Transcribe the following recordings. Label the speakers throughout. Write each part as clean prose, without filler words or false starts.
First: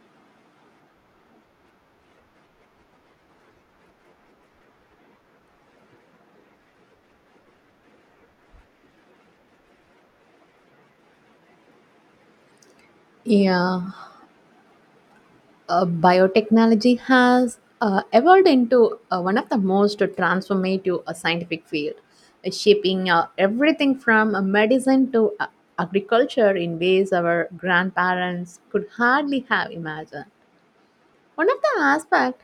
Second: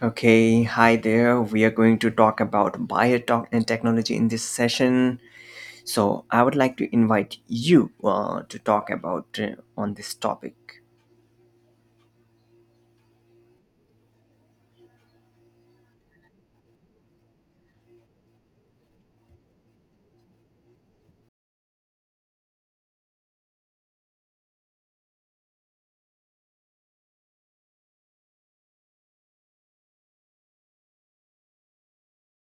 Speaker 1: Okay, hi there. We are going to talk about biotech and technology in this session. So, I would like to invite you to talk about on this topic.
Speaker 2: Yeah, biotechnology has evolved into one of the most transformative scientific field, shaping everything from medicine to agriculture in ways our grandparents could hardly have imagined. One of the aspects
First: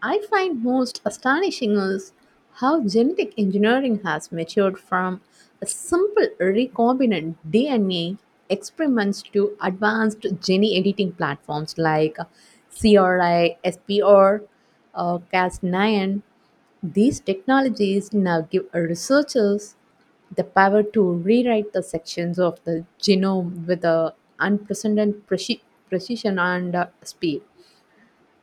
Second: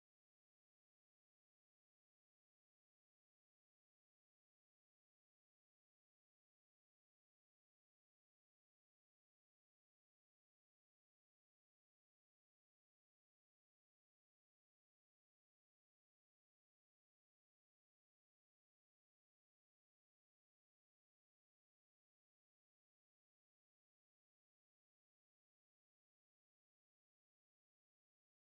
Speaker 2: I find most astonishing is how genetic engineering has matured from a simple recombinant DNA experiments to advanced gene editing platforms like CRISPR SPR, Cas9. These technologies now give researchers the power to rewrite the sections of the genome with a unprecedented precision and speed.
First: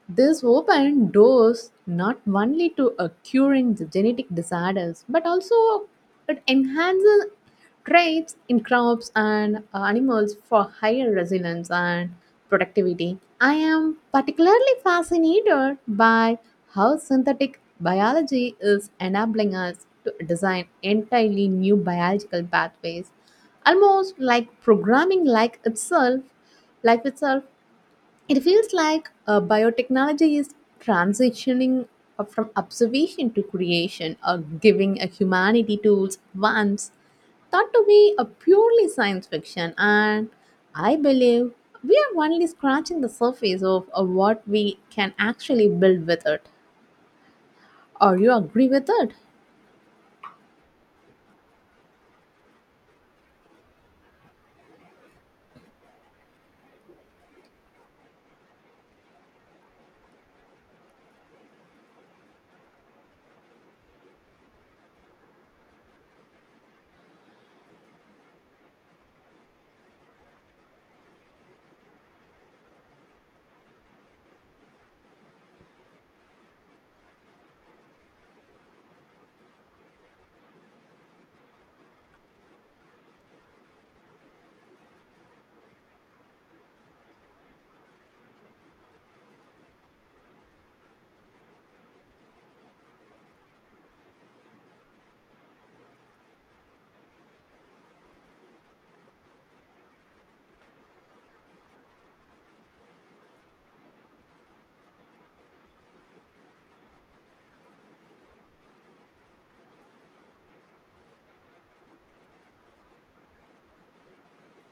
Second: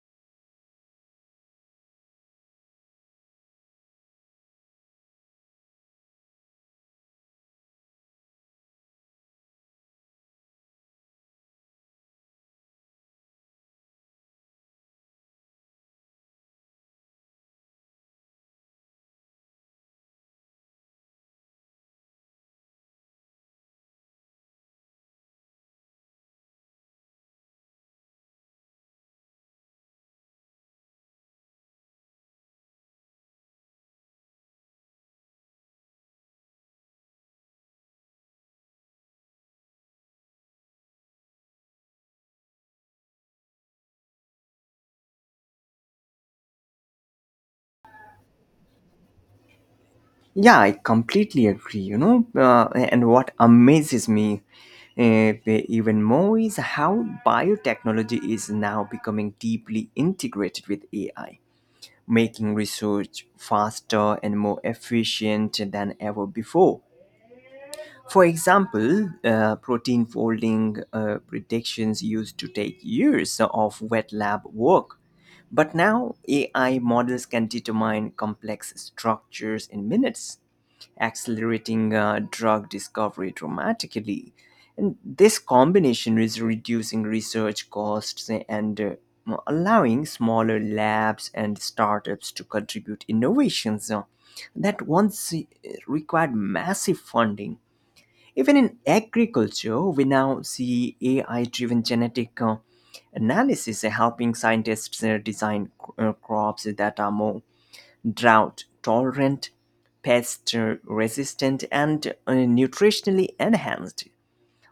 Speaker 2: This opened doors not only to curing the genetic disorders, but also it enhances traits in crops and animals for higher resilience and productivity. I am particularly fascinated by how synthetic biology is enabling us to design entirely new biological pathways, almost like programming like itself, it feels like biotechnology is transitioning from observation to creation, or giving a humanity tools once thought to be a purely science fiction. And I believe we are only scratching the surface of what we can actually build with it. Or you agree with it?
Speaker 1: Yeah, I completely agree. And what amazes me even more is how biotechnology is now becoming deeply integrated with AI, making research faster and more efficient than ever before. For example, protein folding predictions used to take years of wet lab work, but now AI models can determine complex structures in minutes, accelerating drug discovery dramatically. And this combination is reducing research costs and allowing smaller labs and startups to contribute innovations that once required massive funding. Even in agriculture, we now see AI driven genetic analysis helping scientists design crops that are more drought tolerant, pest resistant, and nutritionally enhanced.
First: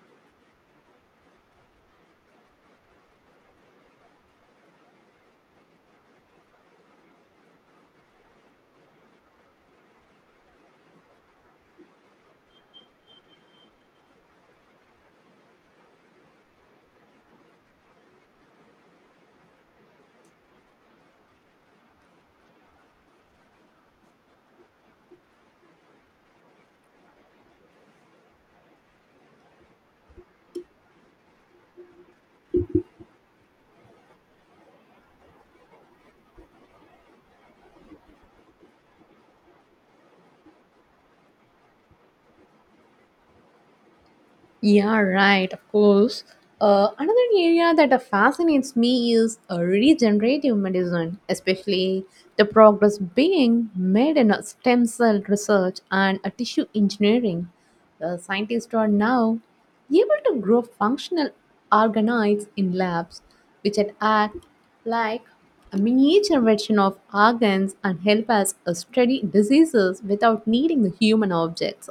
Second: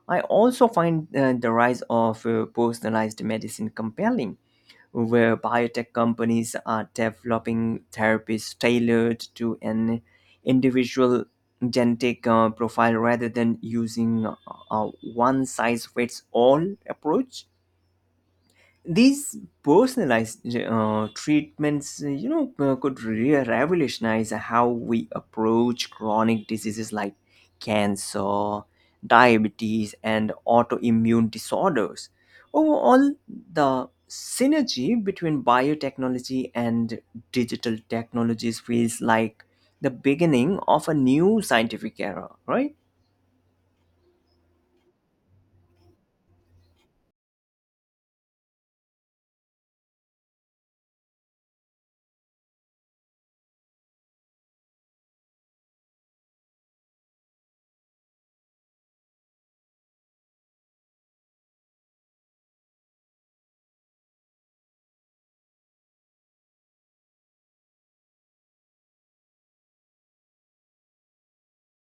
Speaker 1: I also find the rise of personalized medicine compelling, where biotech companies are developing therapies tailored to an individual genetic profile rather than using a one size fits all approach. These personalized treatments, could revolutionize how we approach chronic diseases like cancer, diabetes, and autoimmune disorders. Overall, the synergy between biotechnology and digital technologies feels like the beginning of a new scientific era, right?
Speaker 2: Yeah, right, of course. Another area that fascinates me is regenerative medicine, especially the progress being made in stem cell research and tissue engineering. Scientists are now able to grow functional organoids in labs, which can act like a miniature version of organs and help us study diseases without needing the human objects,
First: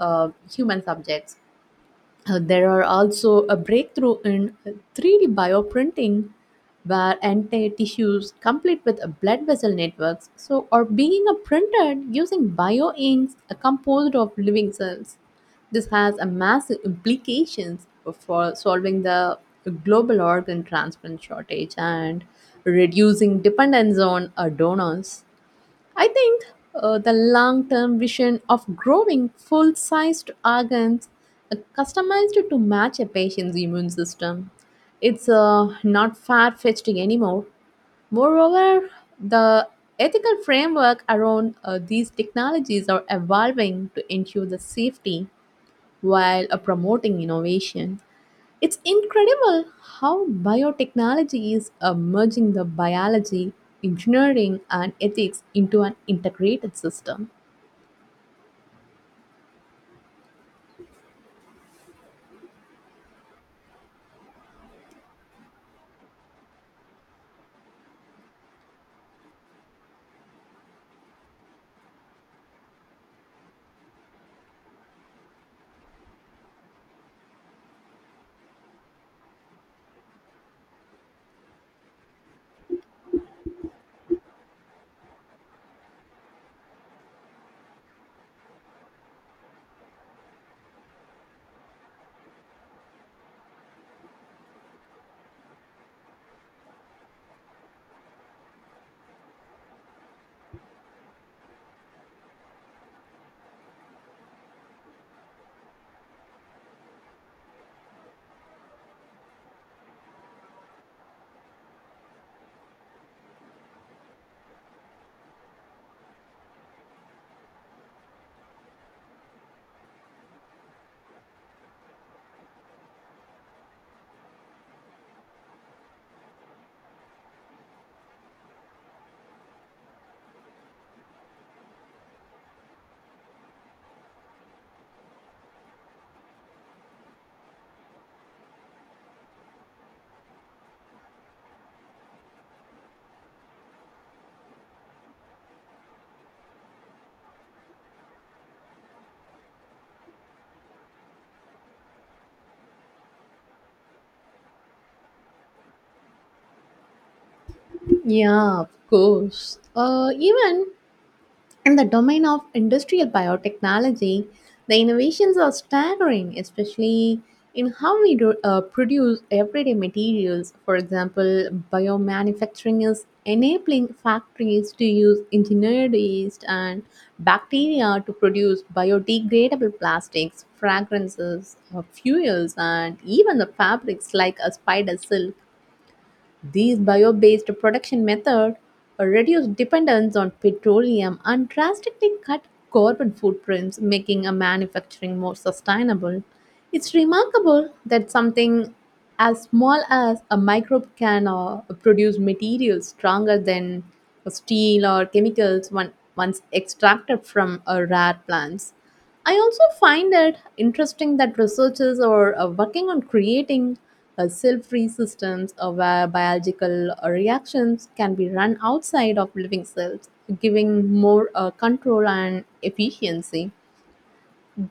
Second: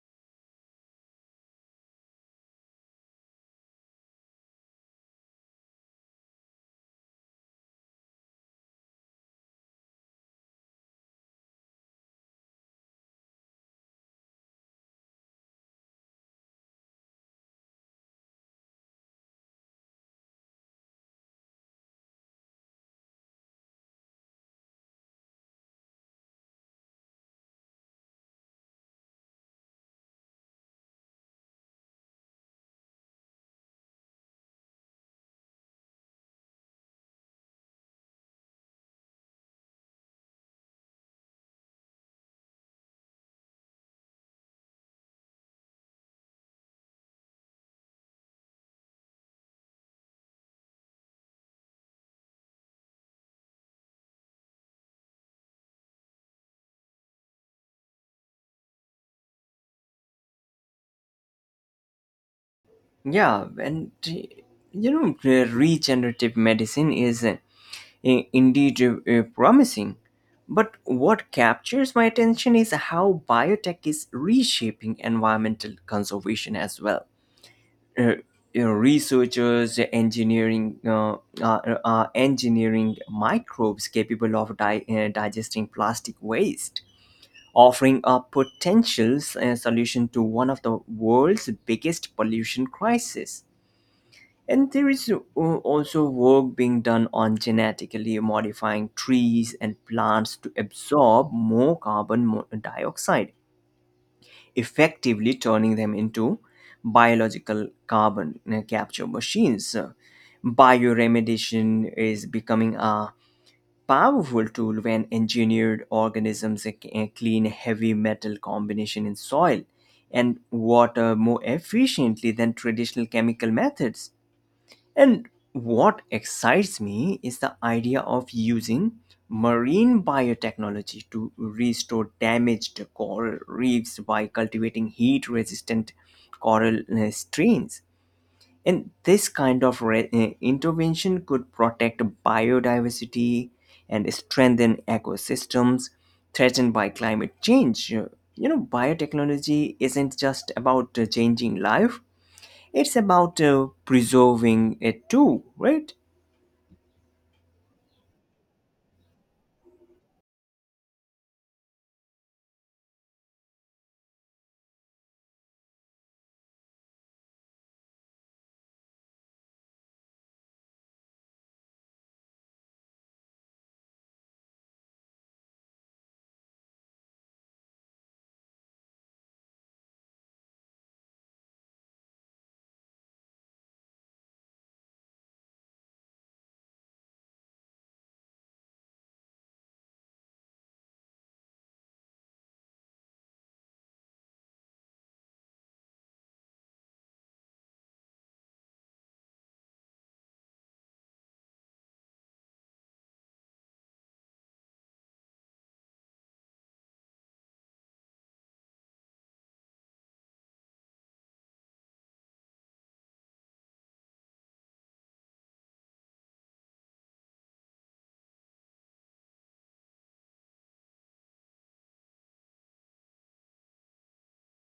Speaker 2: human subjects. There are also a breakthrough in 3D bioprinting where entire tissues complete with blood vessel networks so are being printed using bioinks composed of living cells. This has a massive implications for solving the global organ transplant shortage and reducing dependence on donors. I think the long term vision of growing full sized organs customized to match a patient's immune system. It's not far fetched anymore. Moreover, the ethical framework around these technologies are evolving to ensure the safety while promoting innovation. It's incredible how biotechnology is merging the biology, engineering, and ethics into an integrated system.
Speaker 1: Yeah, and you know, regenerative medicine is indeed promising. But what captures my attention is how biotech is reshaping environmental conservation as well. Uh, you know, researchers are engineering microbes capable of digesting plastic waste, offering a potential solution to one of the world's biggest pollution crises. And there is also work being done on genetically modifying trees and plants to absorb more carbon dioxide, effectively turning them into biological carbon capture machines. Bioremediation is becoming a powerful tool when engineered organisms clean heavy metal combination in soil and water more efficiently than traditional chemical methods. And what excites me is the idea of using marine biotechnology to restore damaged coral reefs by cultivating heat resistant coral strains. And this kind of intervention could protect biodiversity and strengthen ecosystems threatened by climate change. You know, biotechnology isn't just about changing life, it's about preserving it too, right?
Speaker 2: Yeah, of course. Even in the domain of industrial biotechnology, the innovations are staggering, especially in how we do, produce everyday materials. For example, biomanufacturing is enabling factories to use engineered yeast and bacteria to produce biodegradable plastics, fragrances, fuels, and even the fabrics like a spider silk. These bio-based production methods reduce dependence on petroleum and drastically cut carbon footprints, making a manufacturing more sustainable. It's remarkable that something as small as a microbe can produce materials stronger than steel or chemicals one, once extracted from rare plants. I also find it interesting that researchers are working on creating cell-free systems where biological reactions can be run outside of living cells, giving more control and efficiency.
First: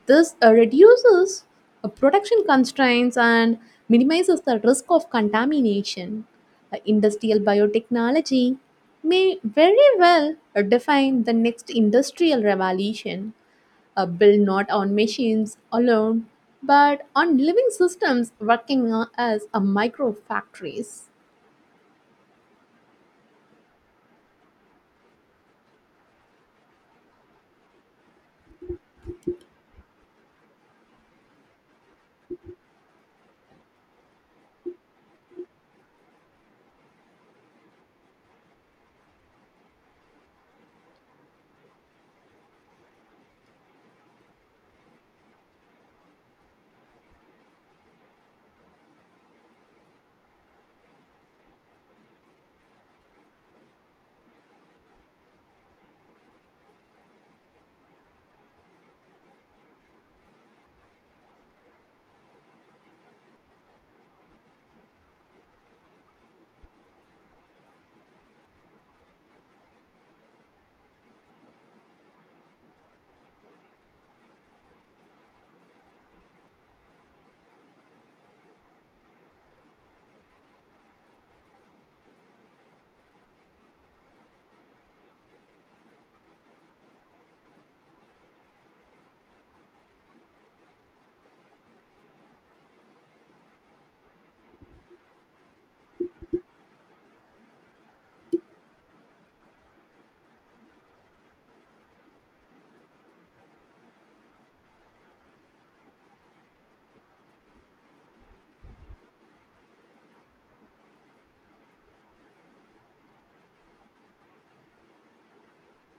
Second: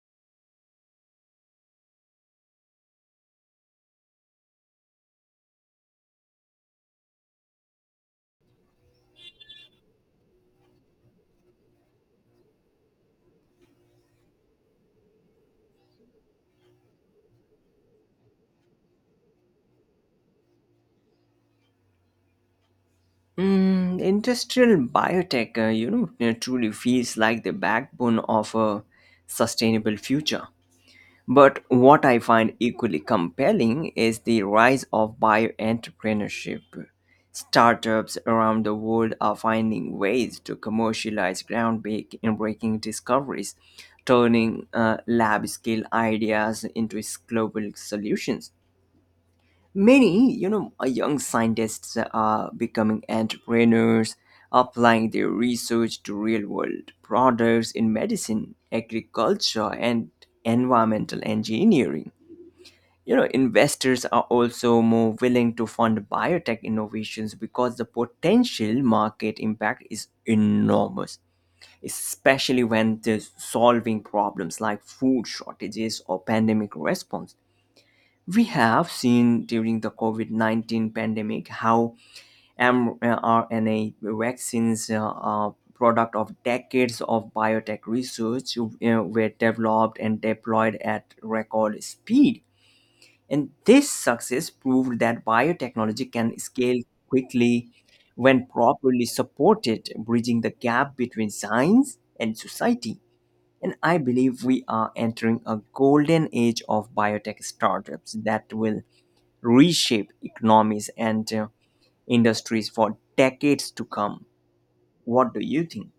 Speaker 2: This reduces production constraints and minimizes the risk of contamination. Industrial biotechnology may very well define the next industrial revolution built not on machines alone, but on living systems working as a micro factories.
Speaker 1: Mm, industrial biotech, truly feels like the backbone of a sustainable future. But what I find equally compelling is the rise of bioentrepreneurship. Startups around the world are finding ways to commercialize groundbreaking discoveries, turning lab scale ideas into global solutions. Many, young scientists are becoming entrepreneurs, applying their research to real-world products in medicine, agriculture, and environmental engineering. You know, investors are also more willing to fund biotech innovations because the potential market impact is enormous, especially when they're solving problems like food shortages or pandemic response. We have seen during the COVID 19 pandemic how mRNA vaccines, product of decades of biotech research, you know, were developed and deployed at record speed. And this success proved that biotechnology can scale quickly when properly supported, bridging the gap between science and society. And I believe we are entering a golden age of biotech startups that will reshape economies and industries for decades to come. What do you think?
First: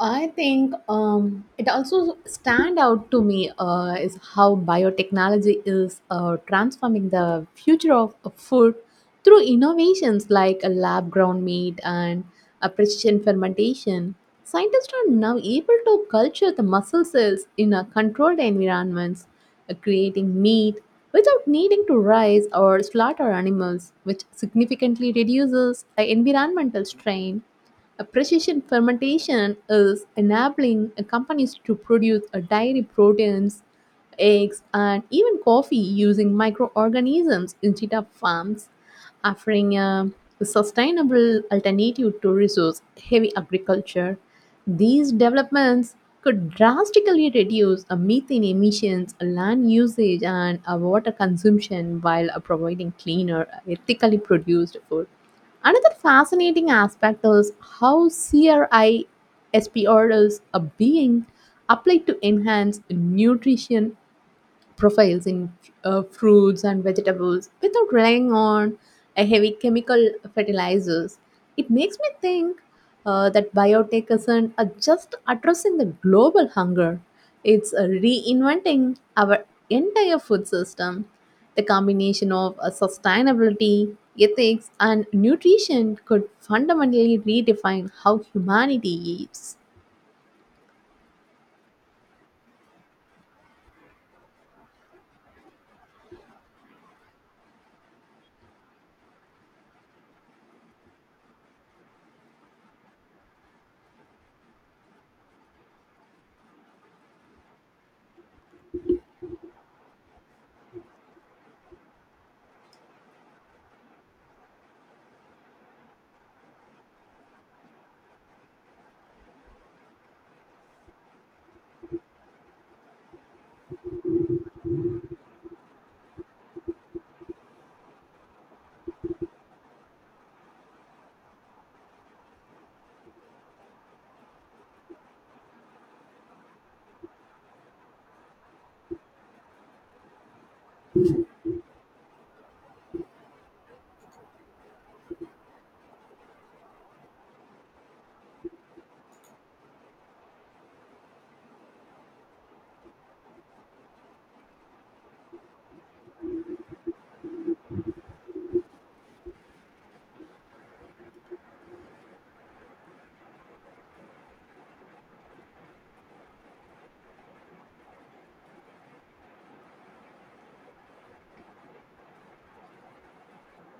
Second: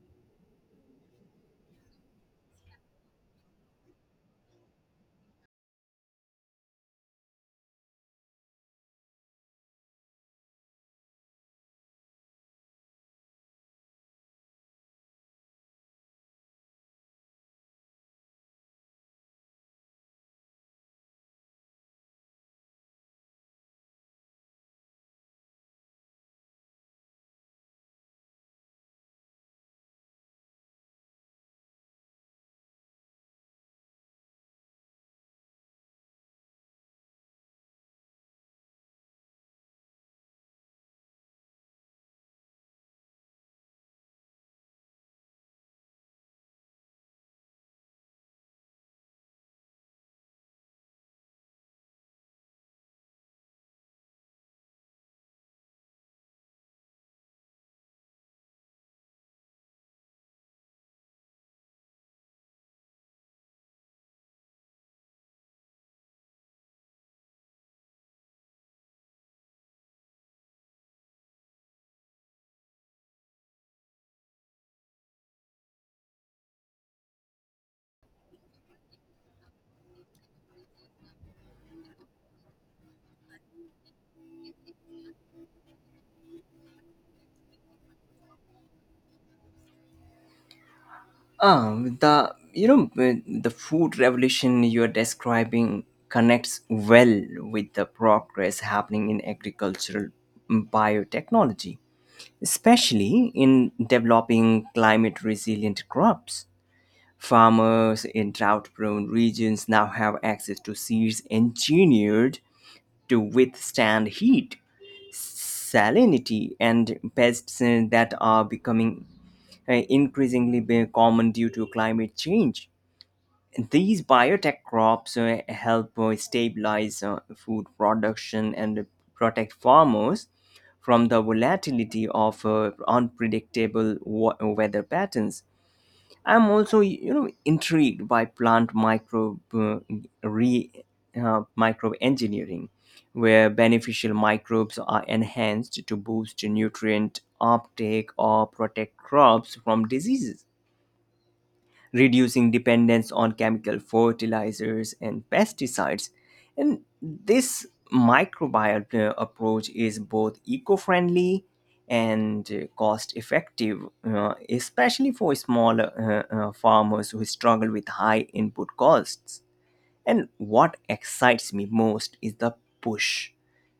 Speaker 2: I think it also stand out to me is how biotechnology is transforming the future of food through innovations like a lab grown meat and a precision fermentation. Scientists are now able to culture the muscle cells in a controlled environments, creating meat without needing to raise or slaughter animals, which significantly reduces the environmental strain. A precision fermentation is enabling companies to produce dairy proteins, eggs, and even coffee using microorganisms instead of farms, offering a sustainable alternative to resource heavy agriculture. These developments could drastically reduce methane emissions, land usage, and water consumption while providing cleaner, ethically produced food. Another fascinating aspect is how CRI SPR is a being applied to enhance nutrition profiles in fruits and vegetables without relying on a heavy chemical fertilizers. It makes me think that biotech isn't just addressing the global hunger; it's reinventing our entire food system. The combination of sustainability, ethics, and nutrition could fundamentally redefine how humanity eats.
Speaker 1: Ah, the food revolution you are describing connects well with the progress happening in agricultural, mm, biotechnology, especially in developing climate resilient crops. Farmers in drought prone regions now have access to seeds engineered to withstand heat, salinity, and pests that are becoming increasingly common due to climate change. These biotech crops help stabilize food production and protect farmers from the volatility of weather patterns. I'm also, you know, intrigued by plant re microbe engineering, where beneficial microbes are enhanced to boost nutrient uptake or protect crops from diseases, reducing dependence on chemical fertilizers and pesticides. And this microbial approach is both eco friendly and cost effective, especially for small farmers who struggle with high input costs. And what excites me most is the push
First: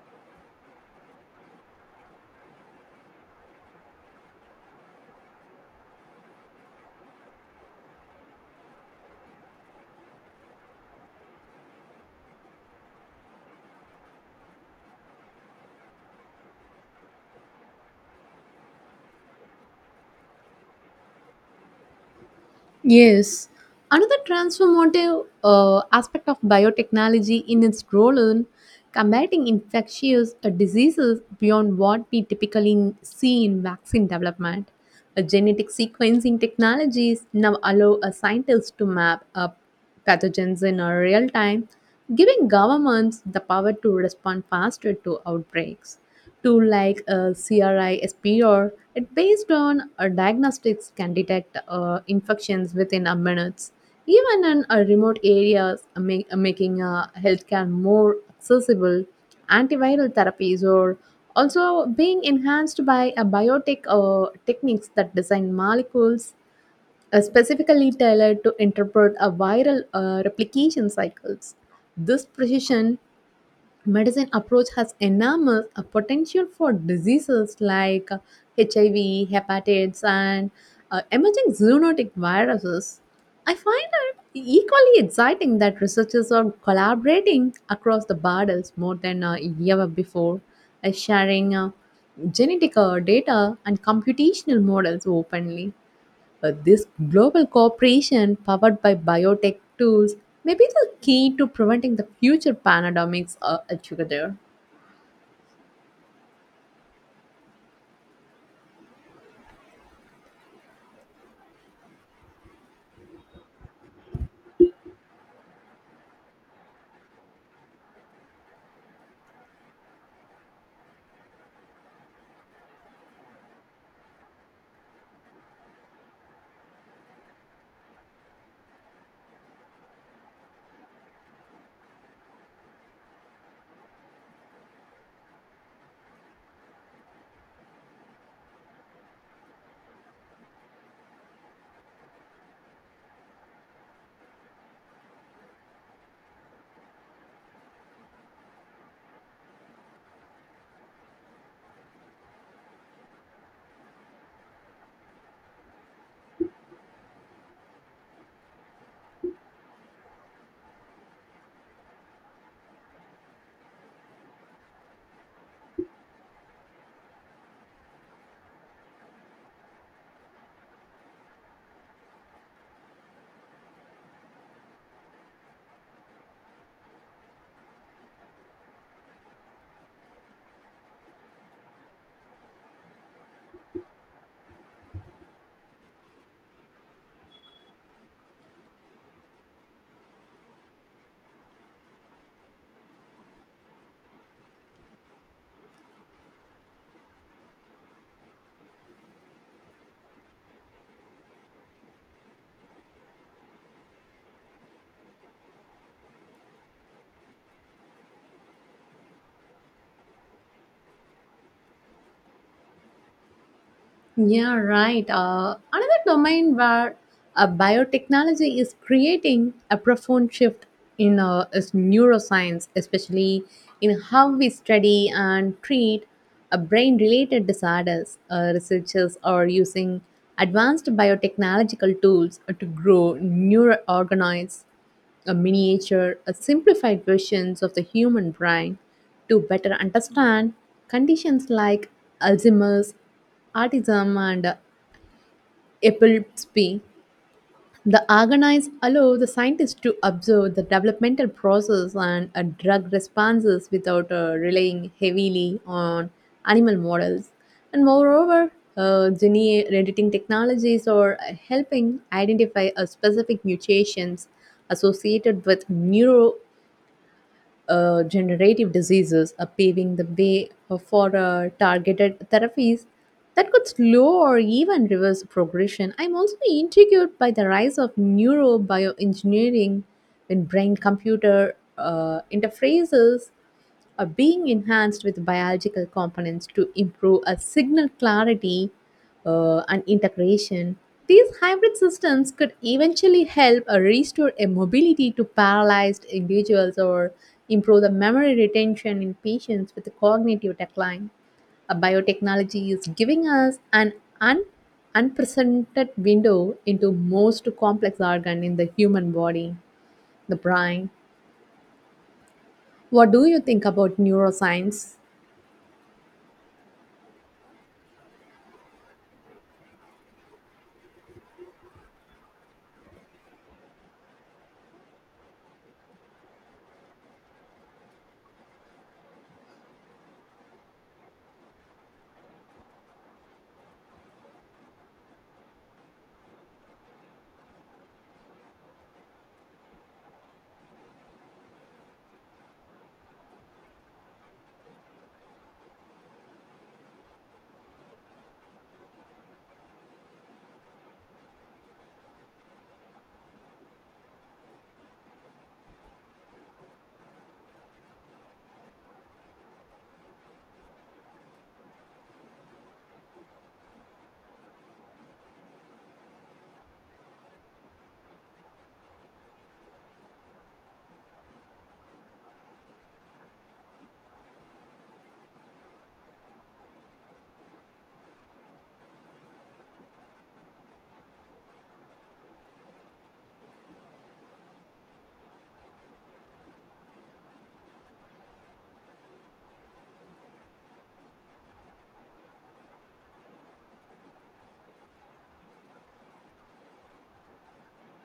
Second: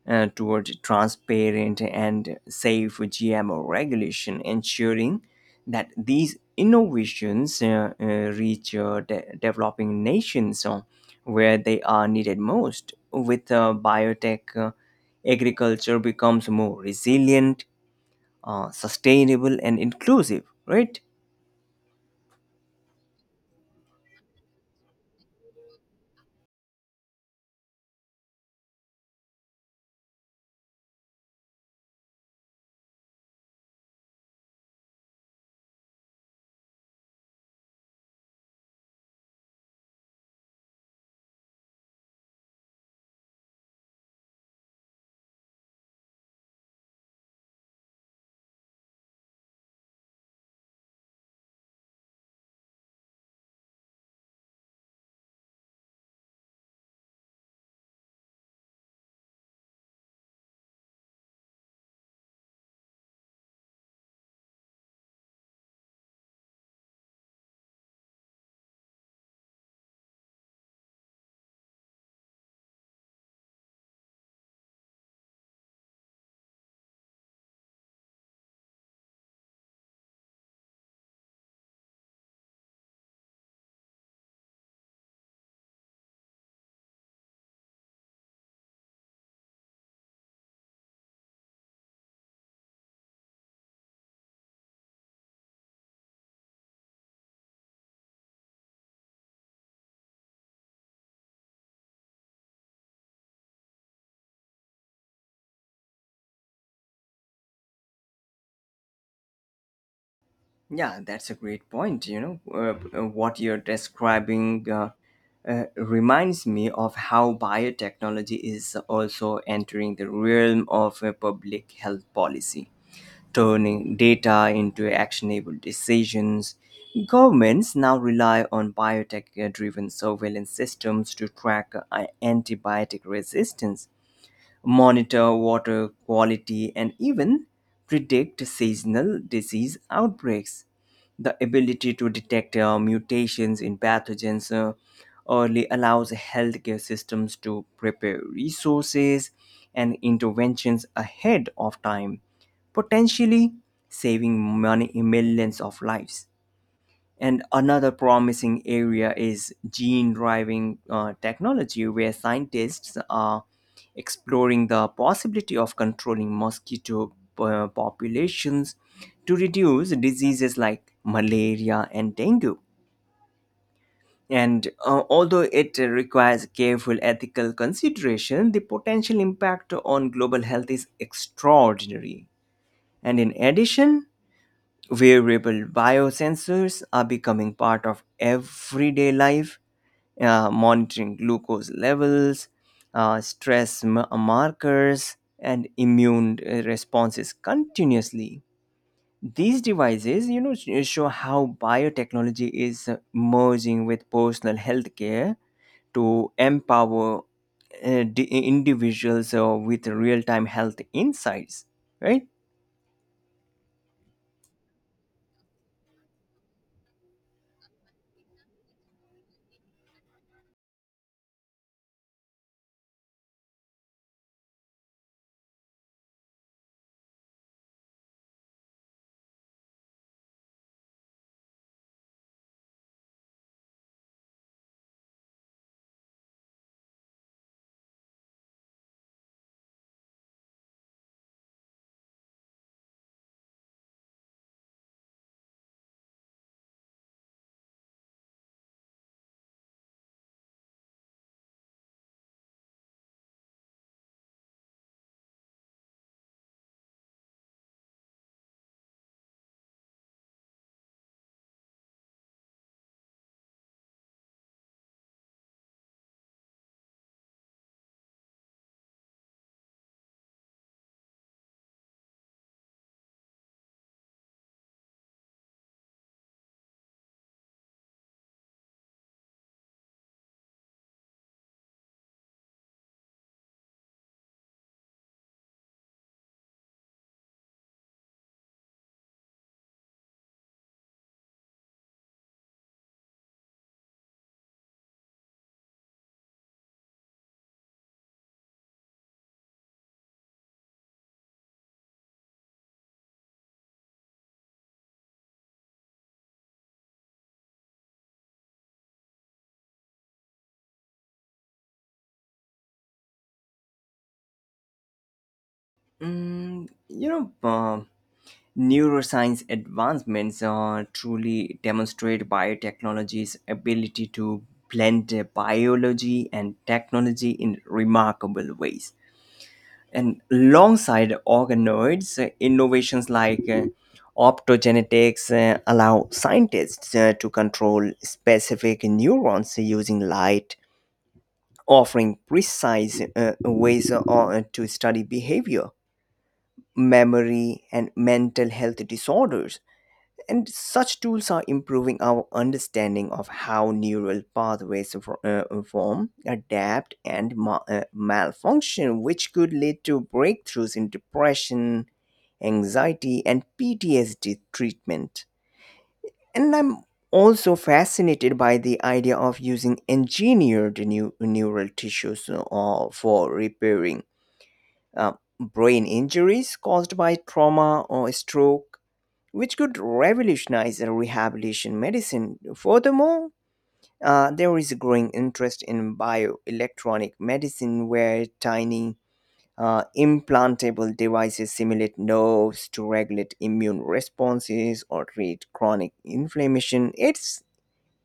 Speaker 1: toward transparent and safe GMO regulation, ensuring that these innovations reach developing nations where they are needed most. With biotech, agriculture becomes more resilient, sustainable, and inclusive, right?
Speaker 2: Yes. Another transformative aspect of biotechnology in its role in combating infectious diseases beyond what we typically see in vaccine development. Genetic sequencing technologies now allow a scientist to map up pathogens in a real time, giving governments the power to respond faster to outbreaks tool like CRISPR, it based on diagnostics can detect infections within a minutes, even in remote areas, making healthcare more accessible. Antiviral therapies are also being enhanced by biotech techniques that design molecules specifically tailored to interpret a viral replication cycles. This precision medicine approach has enormous potential for diseases like HIV, hepatitis, and emerging zoonotic viruses. I find it equally exciting that researchers are collaborating across the borders more than ever before, sharing genetic data and computational models openly. This global cooperation powered by biotech tools may be the key to preventing the future pandemics altogether.
Speaker 1: Yeah, that's a great point. What you're describing reminds me of how biotechnology is also entering the realm of public health policy, turning data into actionable decisions. Governments now rely on biotech driven surveillance systems to track antibiotic resistance, monitor water quality, and even predict seasonal disease outbreaks. The ability to detect mutations in pathogens early allows healthcare systems to prepare resources and interventions ahead of time, potentially saving money, millions of lives. And another promising area is gene driving technology, where scientists are exploring the possibility of controlling mosquito populations to reduce diseases like malaria and dengue. And although it requires careful ethical consideration, the potential impact on global health is extraordinary. And in addition, wearable biosensors are becoming part of everyday life, monitoring glucose levels, stress markers, and immune responses continuously. These devices, you know, show how biotechnology is merging with personal healthcare to empower individuals with real-time health insights, right?
Speaker 2: Yeah, right. Another domain where biotechnology is creating a profound shift in is neuroscience, especially in how we study and treat brain-related disorders. Researchers are using advanced biotechnological tools to grow neural organoids, a miniature, a simplified versions of the human brain to better understand conditions like Alzheimer's, autism, and epilepsy. The organs allow the scientists to observe the developmental process and drug responses without relying heavily on animal models. And moreover, gene editing technologies are helping identify a specific mutations associated with neuro generative diseases are paving the way for targeted therapies that could slow or even reverse progression. I'm also intrigued by the rise of neurobioengineering in brain computer interfaces are being enhanced with biological components to improve a signal clarity and integration. These hybrid systems could eventually help restore a mobility to paralyzed individuals or improve the memory retention in patients with cognitive decline. A biotechnology is giving us an un- unprecedented window into most complex organ in the human body, the brain. What do you think about neuroscience?
Speaker 1: Mm, you know, neuroscience advancements truly demonstrate biotechnology's ability to blend biology and technology in remarkable ways. And alongside organoids, innovations like optogenetics allow scientists to control specific neurons using light, offering precise ways to study behavior, memory, and mental health disorders. And such tools are improving our understanding of how neural pathways form, adapt, and malfunction, which could lead to breakthroughs in depression, anxiety, and PTSD treatment. And I'm also fascinated by the idea of using engineered new neural tissues for repairing uh, brain injuries caused by trauma or stroke, which could revolutionize rehabilitation medicine. Furthermore, there is a growing interest in bioelectronic medicine where tiny implantable devices simulate nerves to regulate immune responses or treat chronic inflammation. It's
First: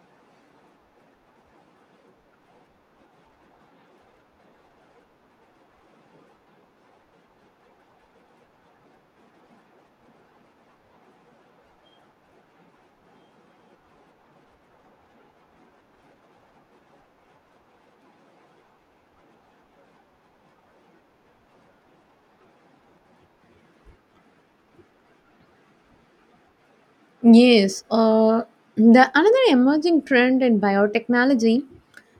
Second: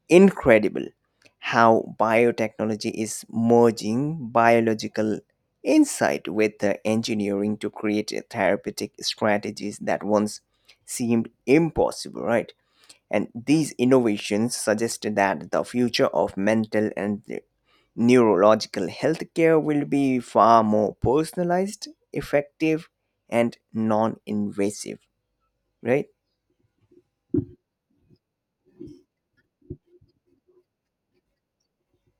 Speaker 1: incredible how biotechnology is merging biological insight with the engineering to create therapeutic strategies that once seemed impossible, right? And these innovations suggest that the future of mental and neurological healthcare will be far more personalized, effective, and non invasive, right?
Speaker 2: Yes, the another emerging trend in biotechnology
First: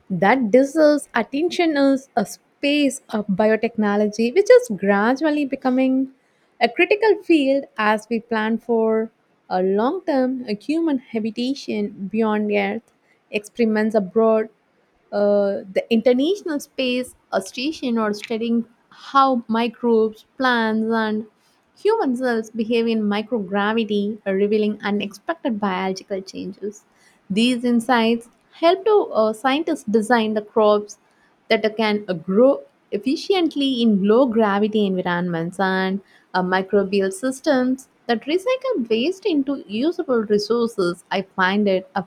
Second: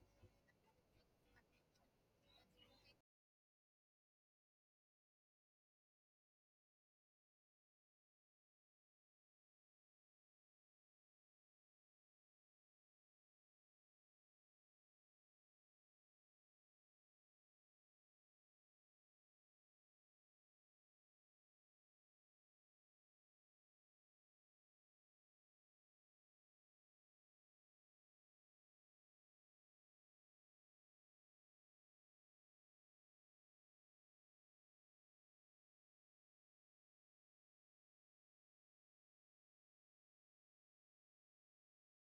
Speaker 2: that deserves attention is a space of biotechnology, which is gradually becoming a critical field as we plan for a long-term human habitation beyond Earth, experiments abroad, the International Space Station, or studying how microbes, plants, and human cells behave in microgravity, revealing unexpected biological changes. These insights help to scientists design the crops that can grow efficiently in low gravity environments and microbial systems that recycle waste into usable resources. I find it a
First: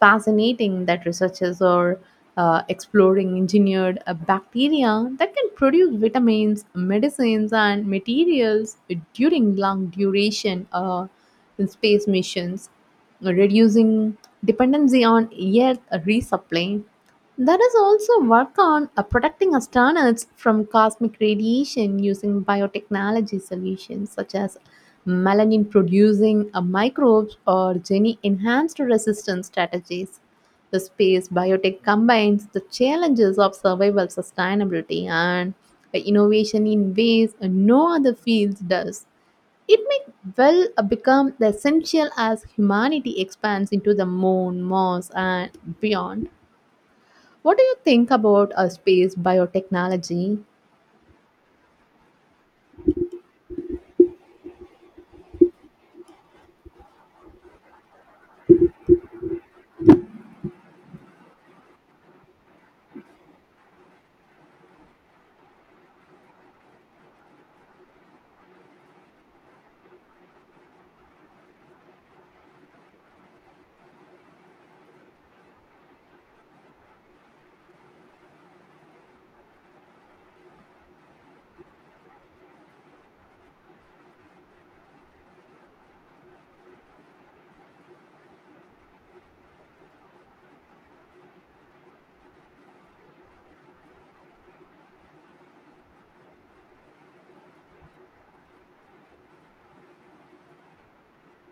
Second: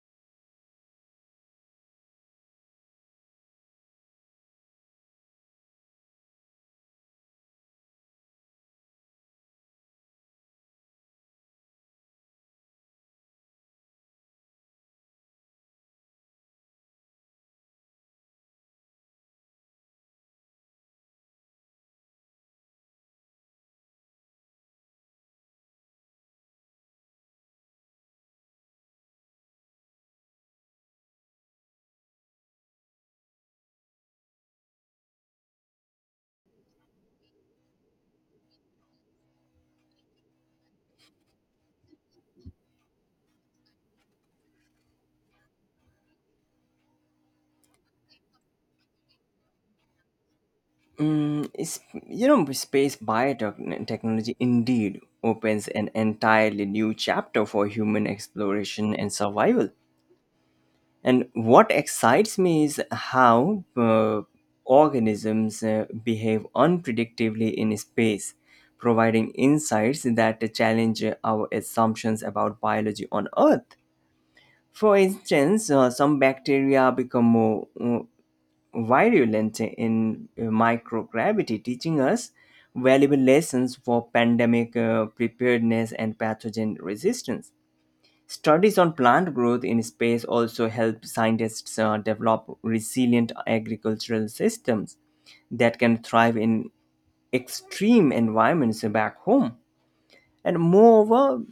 Speaker 2: fascinating that researchers are exploring engineered bacteria that can produce vitamins, medicines, and materials during long duration space missions, reducing dependency on air resupply. There is also work on protecting astronauts from cosmic radiation using biotechnology solutions such as melanin producing microbes or gene enhanced resistance strategies. The space biotech combines the challenges of survival sustainability and innovation in ways no other field does. It may well become the essential as humanity expands into the moon, Mars, and beyond. What do you think about space biotechnology?
Speaker 1: Mm, is, you know, space biotechnology indeed opens an entirely new chapter for human exploration and survival. And what excites me is how organisms behave unpredictably in space, providing insights that challenge our assumptions about biology on Earth. For instance, some bacteria become more virulent in microgravity, teaching us valuable lessons for pandemic preparedness and pathogen resistance. Studies on plant growth in space also help scientists develop resilient agricultural systems that can thrive in extreme environments back home. And moreover,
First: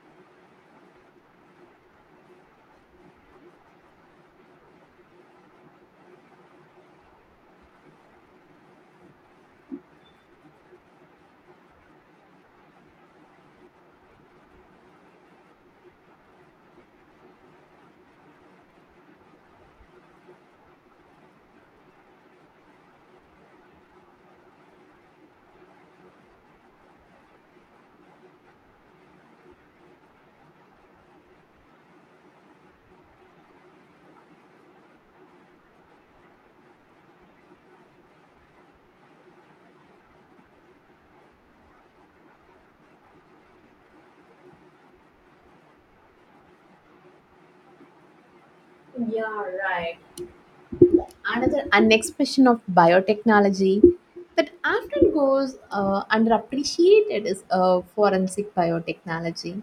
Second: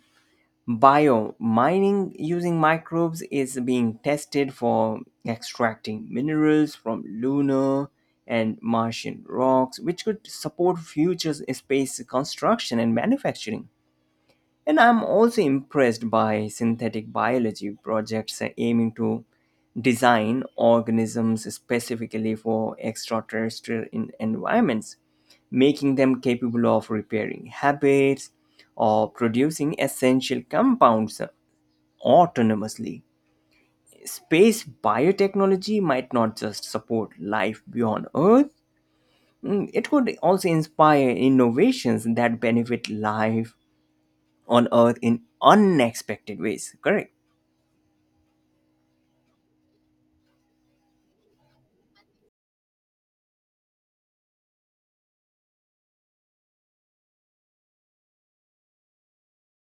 Speaker 1: biomining using microbes is being tested for extracting minerals from lunar and Martian rocks, which could support future space construction and manufacturing. And I'm also impressed by synthetic biology projects aiming to design organisms specifically for extraterrestrial environments, making them capable of repairing habits or producing essential compounds autonomously. Space biotechnology might not just support life beyond Earth, mm, it could also inspire innovations that benefit life on earth in unexpected ways, correct?
Speaker 2: Another unexpression of biotechnology that often goes underappreciated is forensic biotechnology,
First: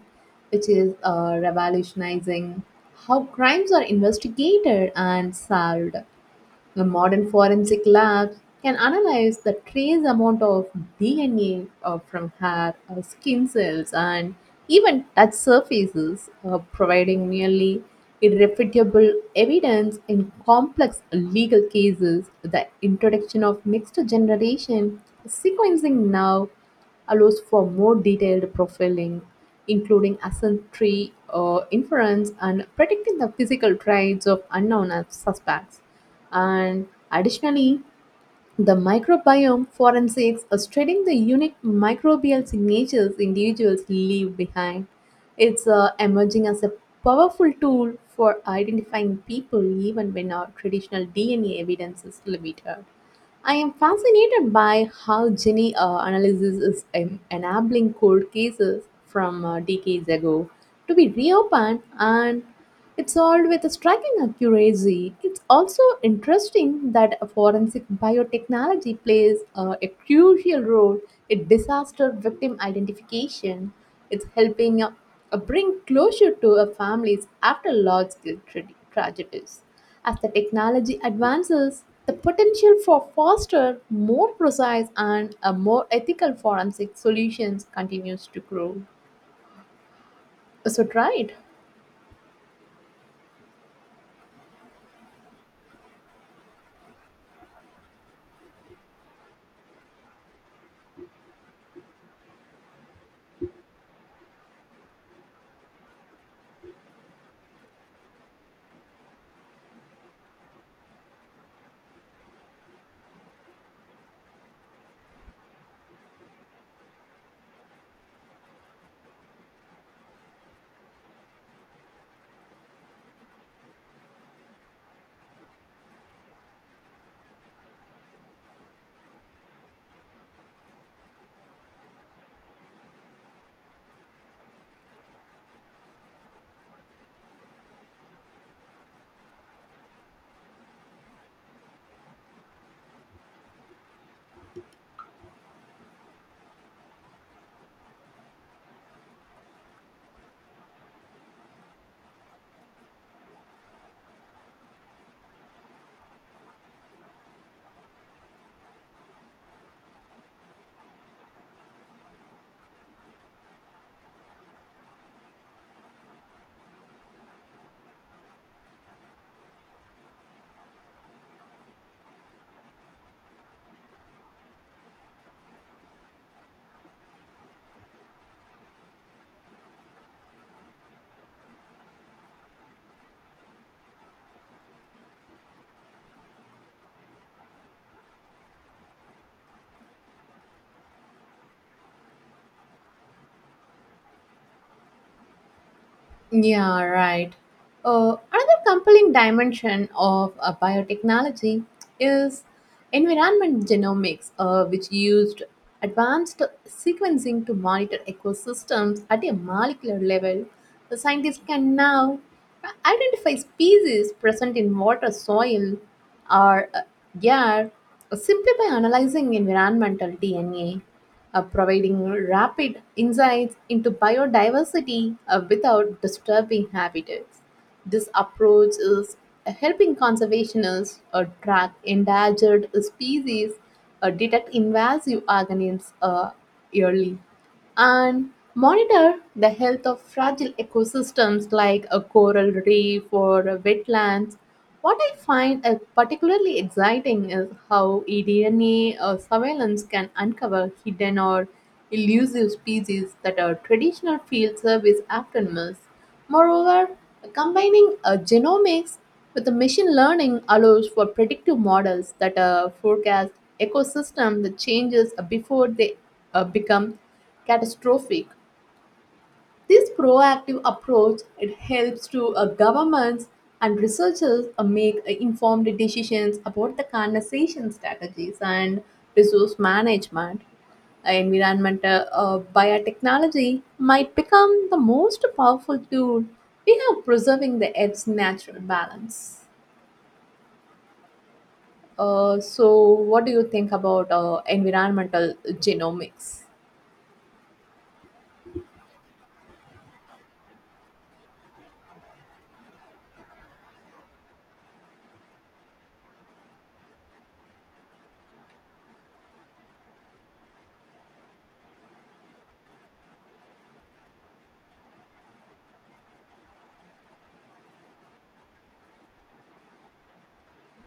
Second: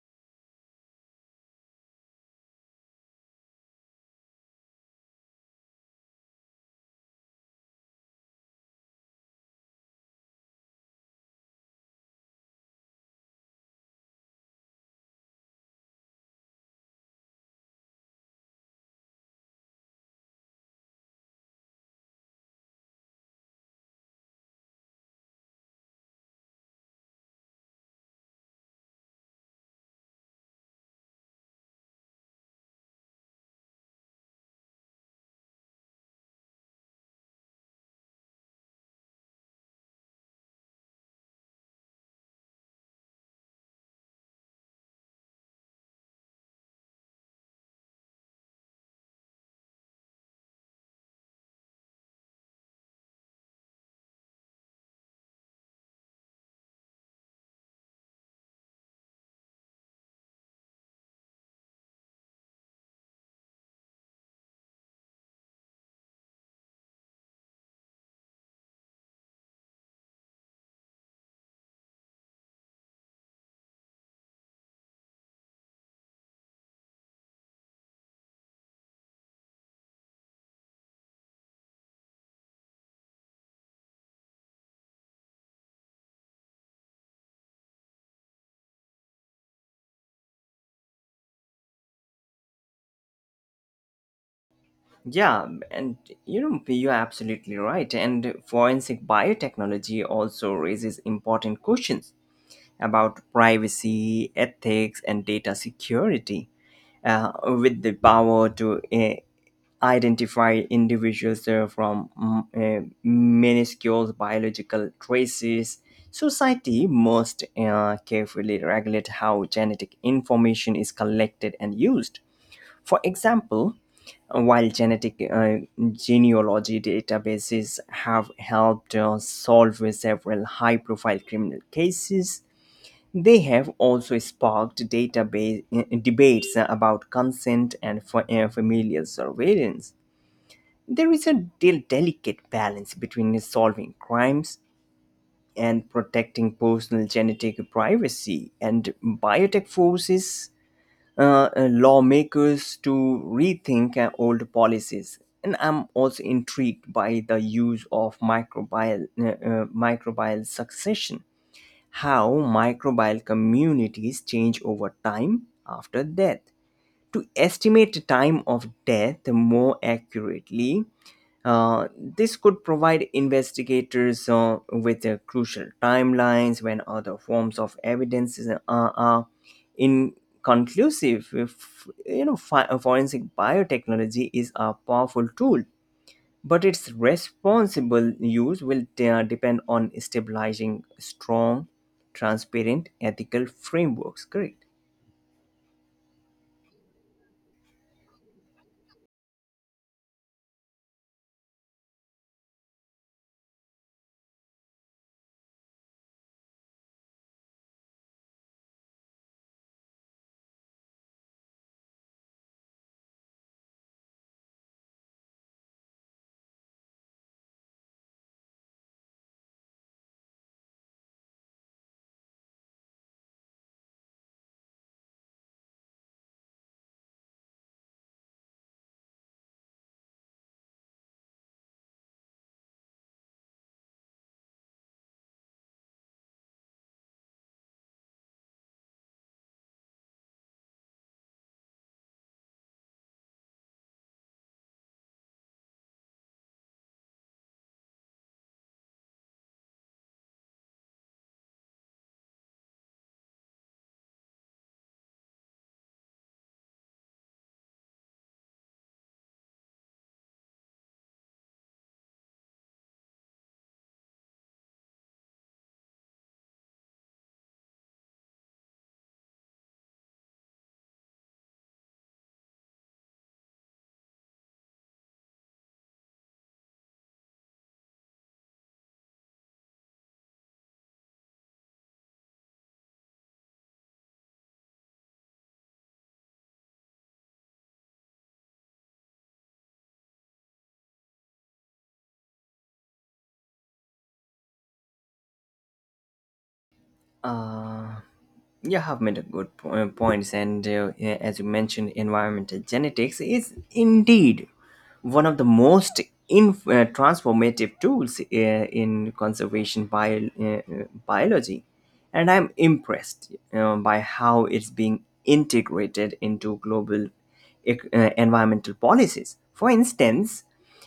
Speaker 2: which is revolutionizing how crimes are investigated and solved. The modern forensic labs can analyze the trace amount of DNA from hair, skin cells, and even touch surfaces, providing nearly irrefutable evidence in complex legal cases. The introduction of next generation sequencing now allows for more detailed profiling, including ancestry inference and predicting the physical traits of unknown suspects. And additionally, the microbiome forensics are studying the unique microbial signatures individuals leave behind. It's emerging as a powerful tool for identifying people even when our traditional DNA evidence is limited. I am fascinated by how Jenny analyzes is enabling cold cases from decades ago to be reopened, and it's solved with a striking accuracy. It's also interesting that forensic biotechnology plays a crucial role in disaster victim identification. It's helping bring closure to a families after tragedies. As the technology advances, the potential for faster, more precise, and a more ethical forensic solutions continues to grow. So, right?
Speaker 1: Yeah, and you know, you're absolutely right. And forensic biotechnology also raises important questions about privacy, ethics, and data security with the power to identify individuals from minuscule biological traces. Society must carefully regulate how genetic information is collected and used. For example, while genetic genealogy databases have helped solve several high-profile criminal cases, they have also sparked database debates about consent and familial surveillance. There is a delicate balance between solving crimes and protecting personal genetic privacy, and biotech forces lawmakers to rethink old policies. And I'm also intrigued by the use of microbial succession, how microbial communities change over time after death, to estimate time of death more accurately. This could provide investigators with crucial timelines when other forms of evidence are inconclusive. If, you know, forensic biotechnology is a powerful tool, but its responsible use will depend on stabilizing strong, transparent, ethical frameworks. Correct.
Speaker 2: Yeah, right. Another compelling dimension of biotechnology is environment genomics, which used advanced sequencing to monitor ecosystems at a molecular level. The scientists can now identify species present in water, soil, or air simply by analyzing environmental DNA providing rapid insights into biodiversity without disturbing habitats. This approach is helping conservationists track endangered species, detect invasive organisms early and monitor the health of fragile ecosystems like a coral reef or a wetlands. What I find particularly exciting is how eDNA surveillance can uncover hidden or elusive species that our traditional field service often miss. Moreover, combining genomics with the machine learning allows for predictive models that forecast ecosystem that changes before they become catastrophic. This proactive approach it helps to governments and researchers make informed decisions about the conservation strategies and resource management. Environmental biotechnology might become the most powerful tool we have preserving the Earth's natural balance. So, what do you think about environmental genomics?
Speaker 1: You have made a good points, and yeah, as you mentioned, environmental genetics is indeed one of the most transformative tools in conservation biology, and I'm impressed by how it's being integrated into global environmental policies. For instance,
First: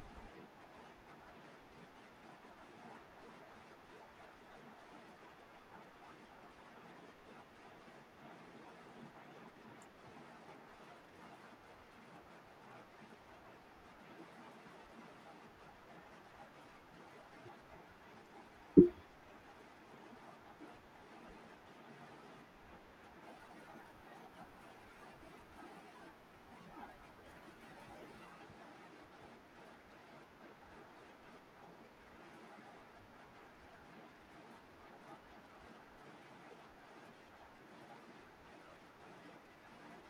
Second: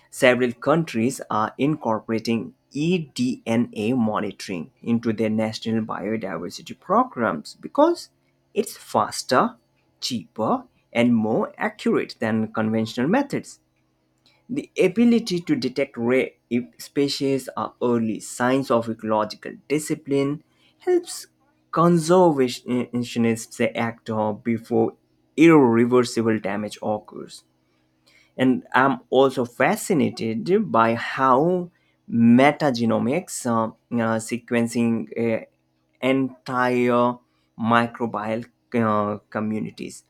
Speaker 1: several countries are incorporating eDNA monitoring into their national biodiversity programs because it's faster, cheaper, and more accurate than conventional methods. The ability to detect rare species are early signs of ecological discipline helps conservationists act before irreversible damage occurs. And I'm also fascinated by how metagenomics, sequencing entire microbial communities,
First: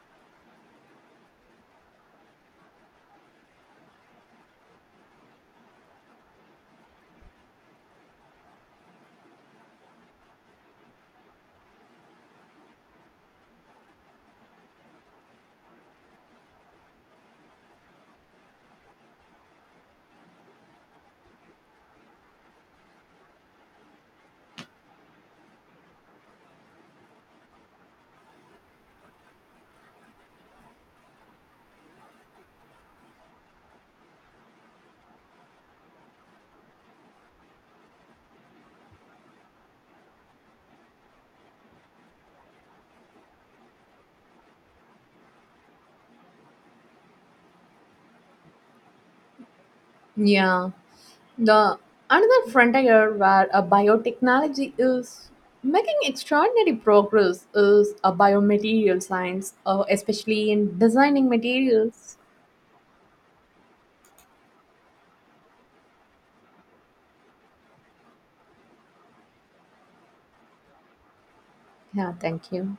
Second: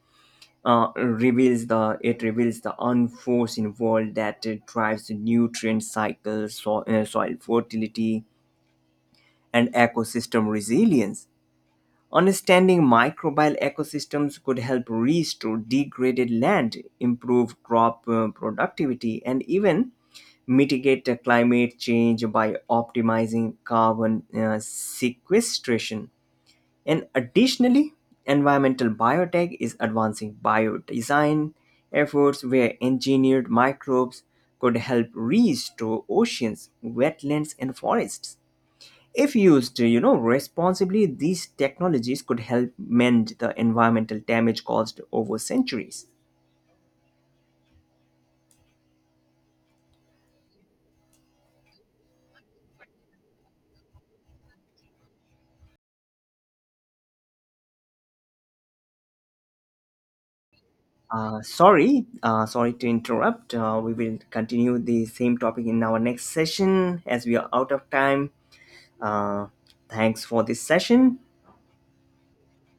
Speaker 1: reveals the unforced involved that it drives nutrient cycles, so, soil fertility, and ecosystem resilience. Understanding microbial ecosystems could help restore degraded land, improve crop productivity, and even mitigate the climate change by optimizing carbon sequestration. And additionally, environmental biotech is advancing biodesign efforts where engineered microbes could help restore oceans, wetlands, and forests. If used, you know, responsibly, these technologies could help mend the environmental damage caused over centuries.
Speaker 2: Yeah, the another frontier where a biotechnology is making extraordinary progress is a biomaterial science, especially in designing materials.
Speaker 1: Sorry to interrupt. We will continue the same topic in our next session as we are out of time. Uh, Thanks for this session.
Speaker 2: Yeah, thank you.